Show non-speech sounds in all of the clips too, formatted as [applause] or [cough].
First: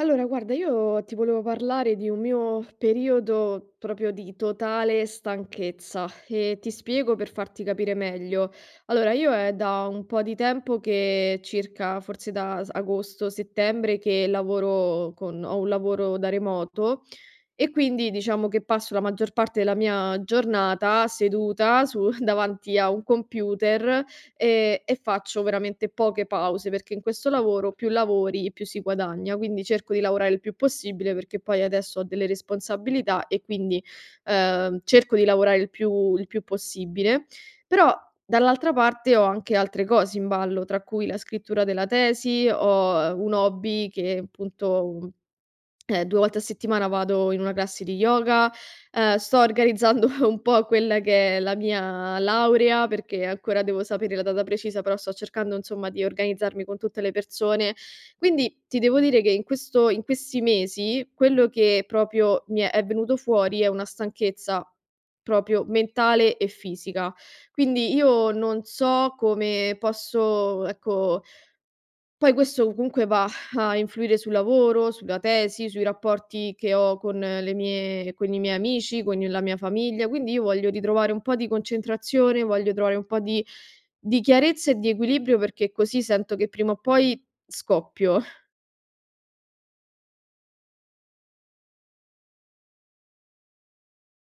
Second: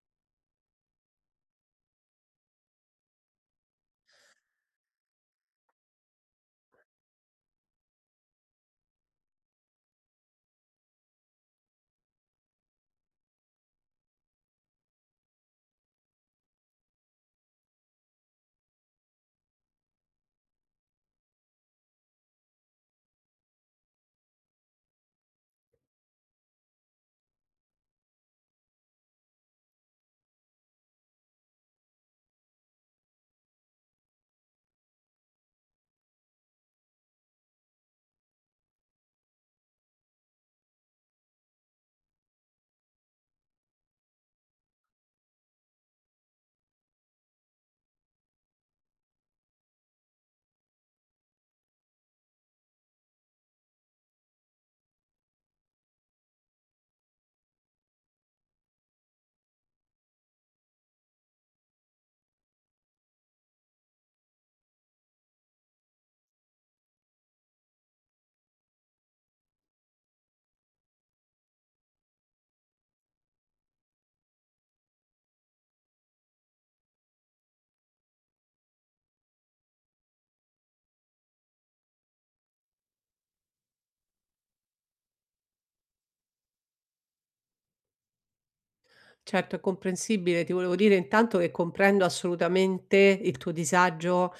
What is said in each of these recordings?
Allora, guarda, io ti volevo parlare di un mio periodo proprio di totale stanchezza e ti spiego per farti capire meglio. Allora, io è da un po' di tempo che circa forse da agosto, settembre che ho un lavoro da remoto e quindi diciamo che passo la maggior parte della mia giornata seduta su [laughs] davanti a un computer, e faccio veramente poche pause, perché in questo lavoro più lavori più si guadagna, quindi cerco di lavorare il più possibile perché poi adesso ho delle responsabilità e quindi, cerco di lavorare il più possibile. Però dall'altra parte ho anche altre cose in ballo, tra cui la scrittura della tesi, ho un hobby che appunto 2 volte a settimana vado in una classe di yoga, sto organizzando [laughs] un po' quella che è la mia laurea, perché ancora devo sapere la data precisa, però sto cercando insomma di organizzarmi con tutte le persone. Quindi ti devo dire che in questi mesi, quello che proprio mi è venuto fuori è una stanchezza proprio mentale e fisica. Quindi io non so come posso, ecco, poi questo comunque va a influire sul lavoro, sulla tesi, sui rapporti che ho con i miei amici, con la mia famiglia, quindi io voglio ritrovare un po' di concentrazione, voglio trovare un po' di chiarezza e di equilibrio perché così sento che prima o poi scoppio. Certo, è comprensibile. Ti volevo dire intanto che comprendo assolutamente il tuo disagio,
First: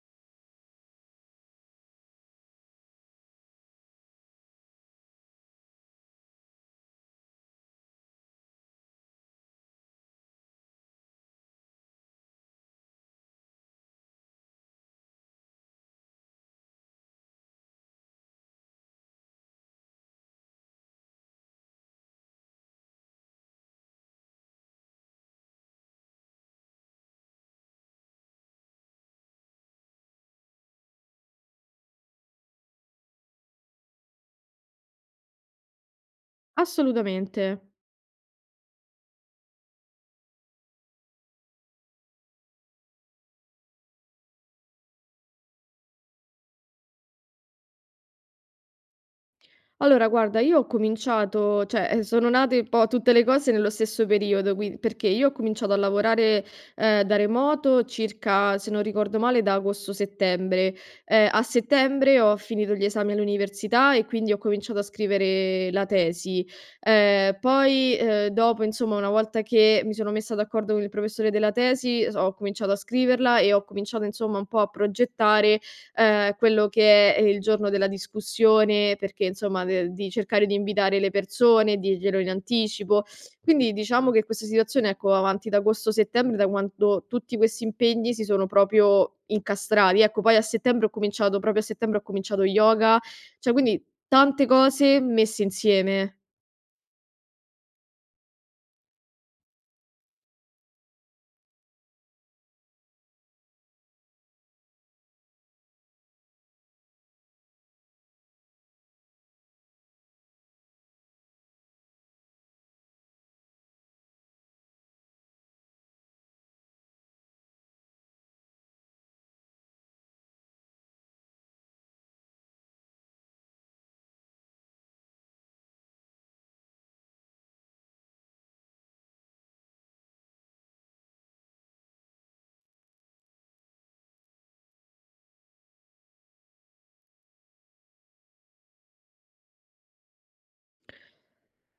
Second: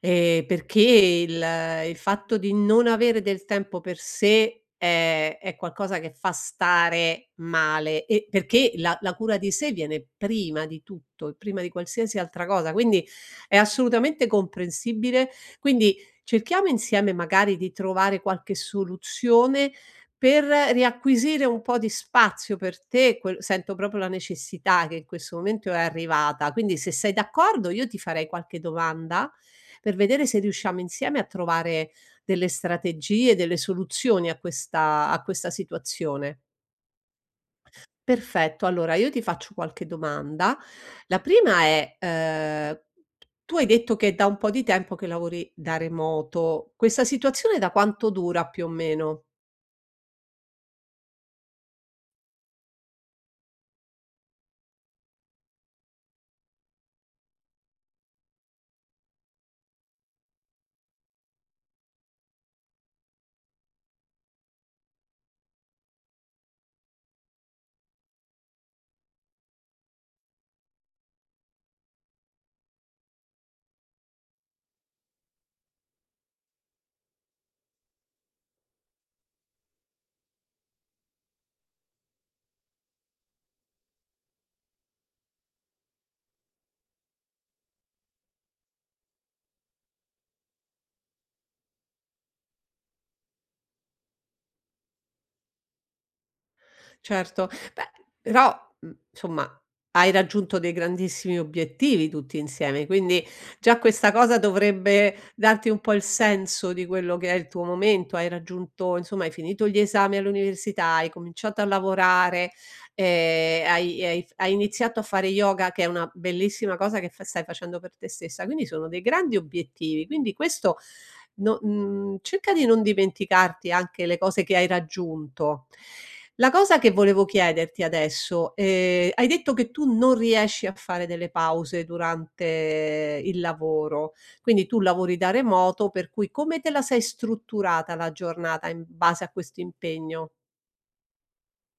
perché il fatto di non avere del tempo per sé è qualcosa che fa stare male e perché la cura di sé viene prima di tutto e prima di qualsiasi altra cosa, quindi è assolutamente comprensibile. Quindi cerchiamo insieme magari di trovare qualche soluzione per riacquisire un po' di spazio per te, quel sento proprio la necessità che in questo momento è arrivata. Quindi se sei d'accordo io ti farei qualche domanda per vedere se riusciamo insieme a trovare delle strategie, delle soluzioni a questa situazione. Assolutamente. Perfetto, allora io ti faccio qualche domanda. La prima è, tu hai detto che è da un po' di tempo che lavori da remoto. Questa situazione da quanto dura più o meno? Allora guarda, io ho sono nate un po' tutte le cose nello stesso periodo, qui perché io ho cominciato a lavorare, da remoto circa, se non ricordo male, da agosto-settembre. A settembre ho finito gli esami all'università e quindi ho cominciato a scrivere la tesi. Poi, dopo insomma, una volta che mi sono messa d'accordo con il professore della tesi, s ho cominciato a scriverla e ho cominciato insomma un po' a progettare quello che è il giorno della discussione, perché insomma de di cercare di invitare le persone, dirglielo in anticipo. Quindi diciamo che questa situazione, ecco, va avanti da agosto, settembre, da quando tutti questi impegni si sono proprio incastrati. Ecco, poi a settembre ho cominciato proprio a settembre ho cominciato yoga, cioè quindi tante cose messe insieme. Certo. Beh, però, insomma, hai raggiunto dei grandissimi obiettivi tutti insieme, quindi già questa cosa dovrebbe darti un po' il senso di quello che è il tuo momento. Hai raggiunto insomma, hai finito gli esami all'università, hai cominciato a lavorare, hai iniziato a fare yoga, che è una bellissima cosa che f stai facendo per te stessa, quindi sono dei grandi obiettivi. Quindi questo no cerca di non dimenticarti anche le cose che hai raggiunto. La cosa che volevo chiederti adesso, hai detto che tu non riesci a fare delle pause durante il lavoro, quindi tu lavori da remoto, per cui come te la sei strutturata la giornata in base a questo impegno?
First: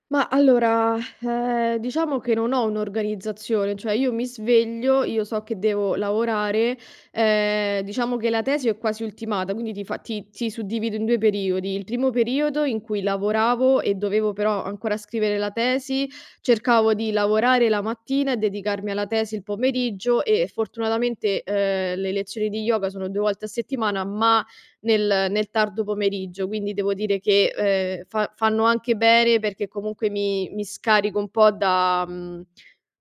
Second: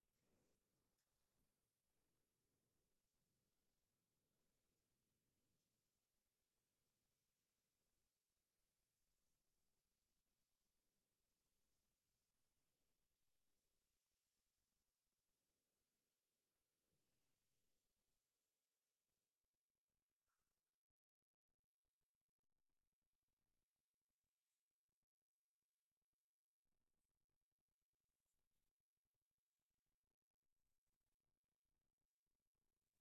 Ma allora, diciamo che non ho un'organizzazione, cioè io mi sveglio, io so che devo lavorare, diciamo che la tesi è quasi ultimata, quindi ti fa ti ti suddivido in 2 periodi. Il primo periodo in cui lavoravo e dovevo però ancora scrivere la tesi, cercavo di lavorare la mattina e dedicarmi alla tesi il pomeriggio e fortunatamente, le lezioni di yoga sono 2 volte a settimana, ma nel tardo pomeriggio, quindi devo dire che, fa fanno anche bene perché comunque mi scarico un po' da mhmm,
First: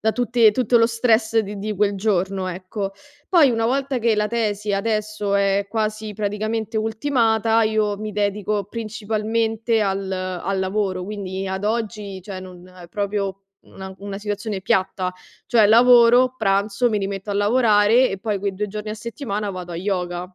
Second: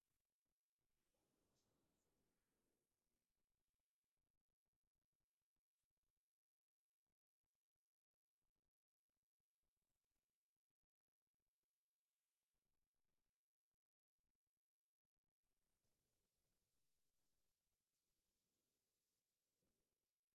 da tutte tutto lo stress di quel giorno, ecco. Poi una volta che la tesi adesso è quasi praticamente ultimata, io mi dedico principalmente al lavoro, quindi ad oggi, cioè non è proprio una situazione piatta, cioè lavoro, pranzo, mi rimetto a lavorare e poi quei 2 giorni a settimana vado a yoga.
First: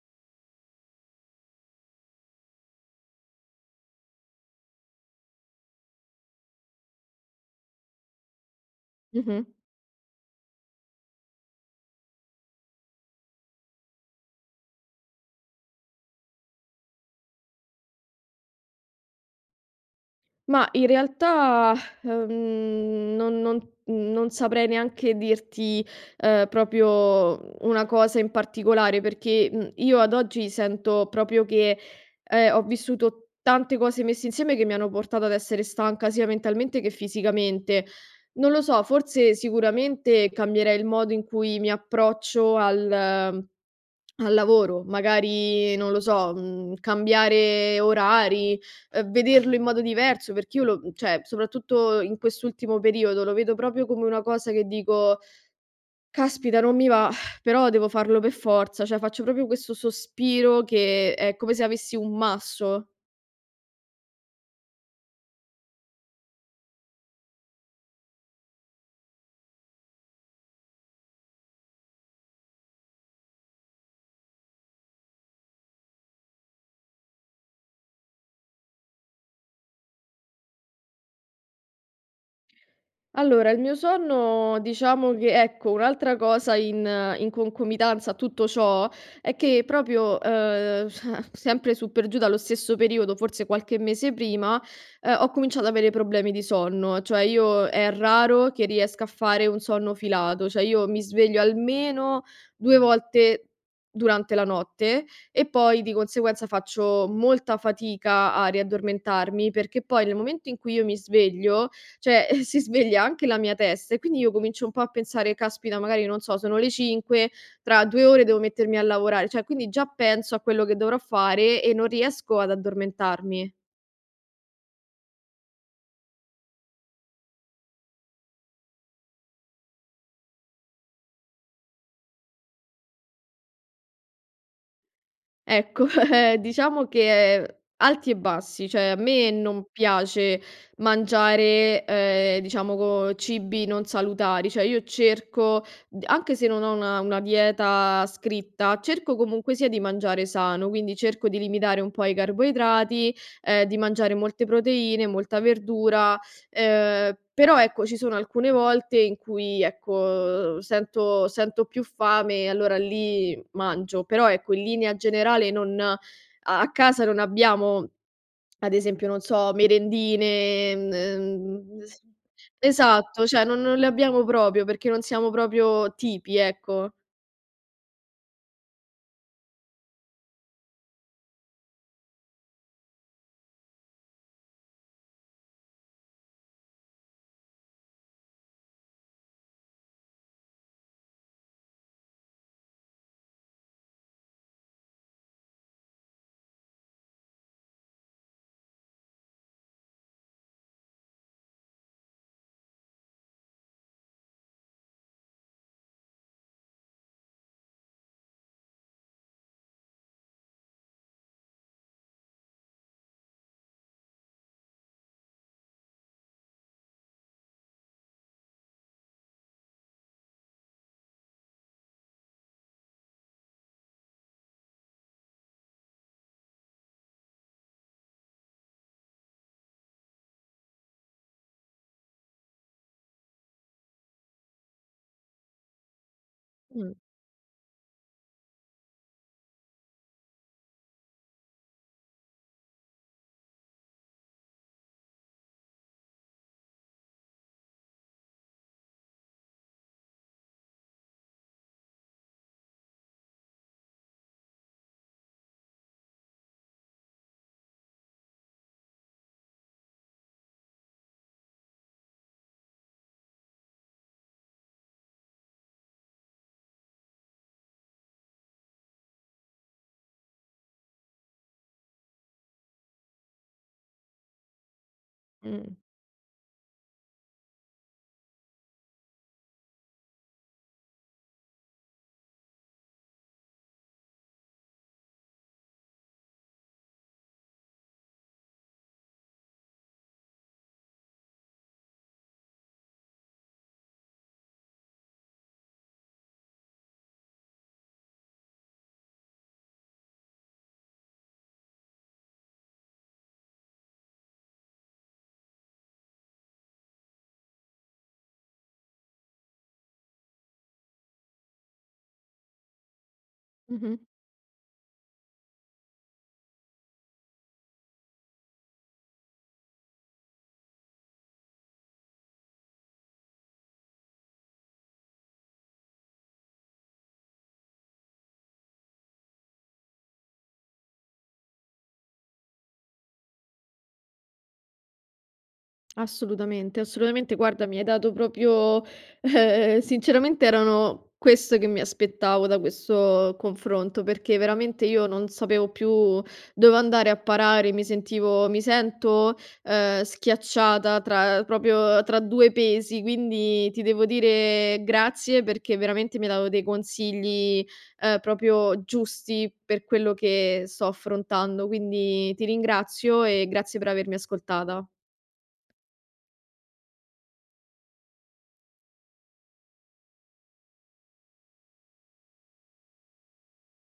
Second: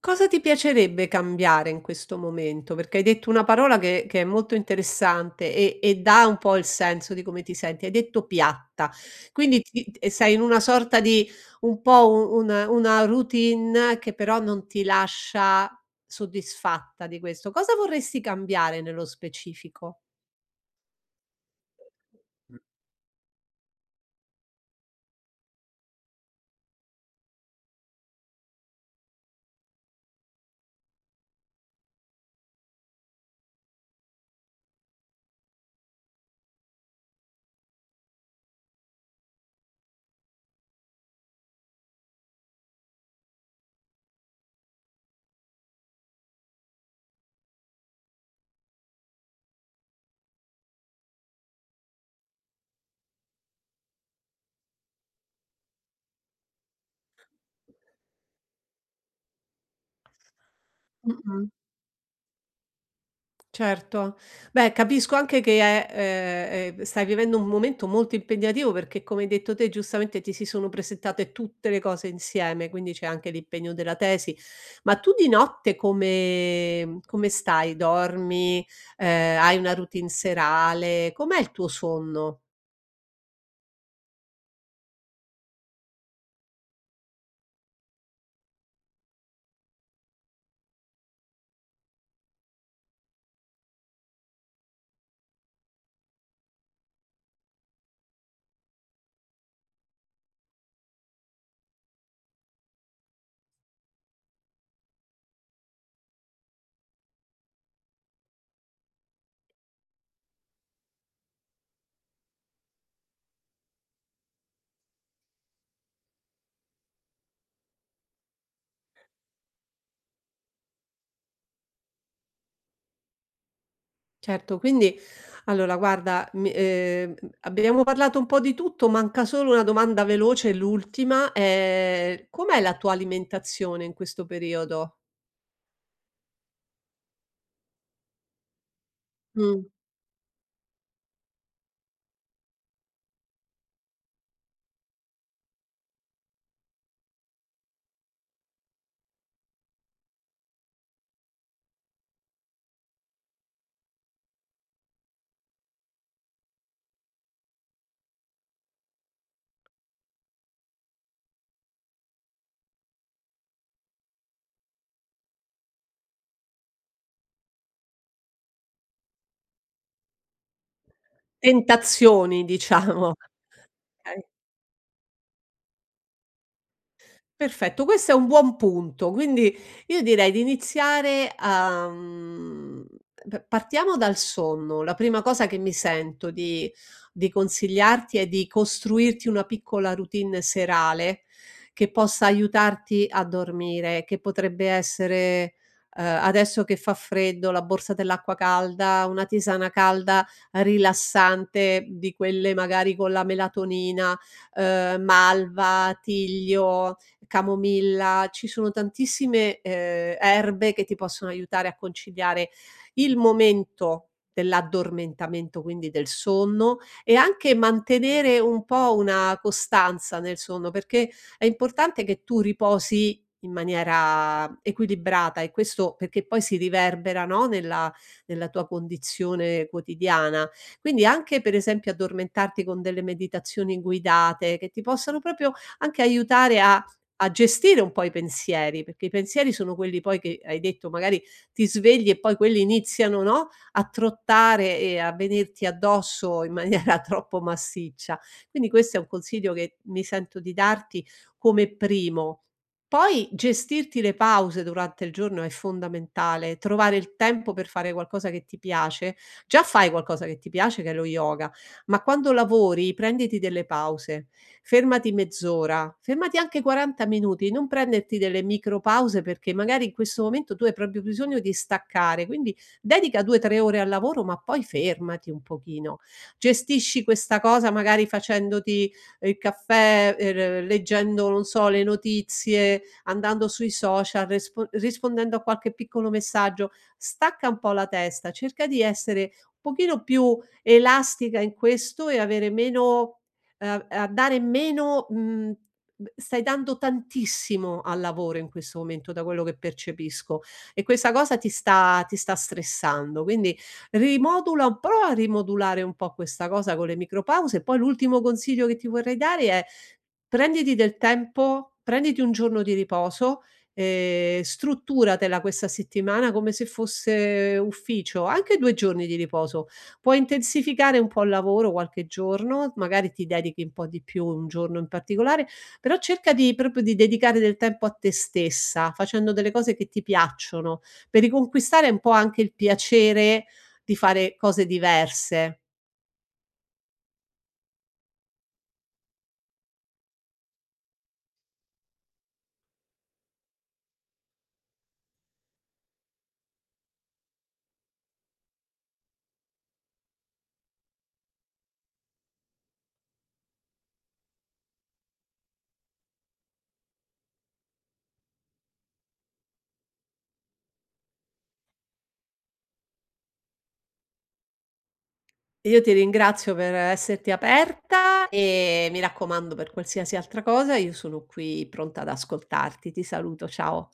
Cosa ti piacerebbe cambiare in questo momento? Perché hai detto una parola che è molto interessante e dà un po' il senso di come ti senti. Hai detto "piatta", Mh-mh. quindi ti e sei in una sorta di un po' u una routine che però non ti lascia soddisfatta di questo. Cosa vorresti cambiare nello specifico? Ma in realtà, non saprei neanche dirti, proprio una cosa in particolare, perché, mhmm, io ad oggi sento proprio che, ho vissuto tante cose messe insieme che mi hanno portato ad essere stanca sia mentalmente che fisicamente. Non lo so, forse sicuramente cambierei il modo in cui mi approccio al lavoro, magari non lo so, mhmm, cambiare orari, vederlo in modo diverso, perché cioè soprattutto in quest'ultimo periodo lo vedo proprio come una cosa che dico: "Caspita, non mi va, però devo farlo per forza." Cioè faccio proprio questo sospiro che è Mh-mh. come se avessi un masso. Certo. Beh, capisco anche che è, stai vivendo un momento molto impegnativo perché, come hai detto te, giustamente ti si sono presentate tutte le cose insieme, quindi c'è anche l'impegno della tesi. Ma tu di notte come stai? Dormi? Hai una routine serale? Com'è il tuo sonno? Allora, il mio sonno diciamo che, ecco, un'altra cosa in in concomitanza a tutto ciò è che proprio, [laughs] sempre su per giù dallo stesso periodo, forse qualche mese prima, ho cominciato ad avere problemi di sonno. Cioè io è raro che riesca a fare un sonno filato, cioè io mi sveglio almeno 2 volte durante la notte e poi di conseguenza faccio molta fatica a riaddormentarmi, perché poi nel momento in cui io mi sveglio cioè [laughs] si sveglia anche la mia testa e quindi io comincio un po' a pensare: "Caspita, magari non so, sono le 5, tra 2 ore devo mettermi a lavorare". Cioè, quindi già penso a quello che dovrò fare e non riesco ad addormentarmi. Certo, quindi allora guarda, mi abbiamo parlato un po' di tutto, manca solo una domanda veloce, l'ultima, com'è la tua alimentazione in questo periodo? Ecco, [laughs] diciamo che alti e bassi, cioè a me Mh. non piace mangiare, diciamo co cibi non salutari, cioè io cerco d anche se non ho una dieta scritta, cerco comunque sia di mangiare sano, quindi cerco di limitare un po' i carboidrati, di mangiare molte proteine, molta verdura, però ecco ci sono alcune volte in cui ecco sento più fame e allora lì mangio, però ecco, in linea generale non a a casa non abbiamo, ad esempio, non so, merendine, mhmm, s Tentazioni diciamo, esatto, cioè okay. non le abbiamo proprio, perché non siamo proprio tipi, ecco. Perfetto, questo è un buon punto. Quindi io direi di iniziare a p partiamo dal sonno. La prima cosa che mi sento di consigliarti è di costruirti una piccola routine serale che possa aiutarti a dormire, che potrebbe essere, adesso che fa freddo, la borsa dell'acqua calda, una tisana calda rilassante, di quelle magari con la melatonina, malva, tiglio, camomilla, ci sono tantissime, erbe che ti possono aiutare a conciliare il momento dell'addormentamento, quindi del sonno, e anche mantenere un po' una costanza nel sonno, perché è importante che tu riposi in maniera equilibrata e questo perché poi si riverbera, no, nella tua condizione quotidiana. Quindi anche, per esempio, addormentarti con delle meditazioni guidate che ti possano proprio anche aiutare a Mh, gestire un po' i pensieri, perché i pensieri sono quelli poi che hai detto magari ti svegli e poi quelli iniziano, no, a trottare e a venirti addosso in maniera [laughs] troppo massiccia. Quindi questo è un consiglio che mi sento di darti come primo. Poi gestirti le pause durante il giorno è fondamentale, trovare il tempo per fare qualcosa che ti piace. Già fai qualcosa che ti piace, che è lo yoga, ma quando lavori prenditi delle pause, fermati mezz'ora, fermati anche 40 minuti, non prenderti delle micro pause perché magari in questo momento tu hai proprio bisogno di staccare, quindi dedica 2, 3 ore al lavoro, ma poi fermati un mh, pochino. Gestisci questa cosa magari facendoti il caffè, leggendo, non so, le notizie, andando sui social, respo rispondendo a qualche piccolo messaggio. Stacca un po' la testa, cerca di essere un pochino più elastica in questo e avere meno a dare meno b stai dando tantissimo al lavoro in questo momento, da quello che percepisco, e questa cosa ti sta stressando. Quindi rimodula un po', prova a rimodulare un po' questa cosa con le micropause. E poi l'ultimo consiglio che ti vorrei dare è: prenditi del tempo, prenditi un giorno di riposo, mh-mh. Strutturatela questa settimana come se fosse ufficio, anche 2 giorni di riposo. Puoi intensificare un po' il lavoro qualche giorno, magari ti dedichi un po' di più un giorno in particolare, però cerca di proprio di dedicare del tempo a te stessa, facendo delle cose che ti piacciono, per riconquistare un po' anche il piacere di fare cose diverse. Assolutamente, assolutamente. Guarda, mi hai dato proprio sinceramente erano questo che mi aspettavo da questo confronto, perché veramente io non sapevo più dove andare a parare, mi sento, schiacciata tra 2 pesi, quindi ti devo dire grazie perché veramente mi hai dato dei consigli, proprio giusti per quello che sto affrontando. Quindi ti ringrazio e grazie per avermi ascoltata. Io ti ringrazio per esserti aperta e mi raccomando per qualsiasi altra cosa, io sono qui pronta ad ascoltarti. Ti saluto, ciao.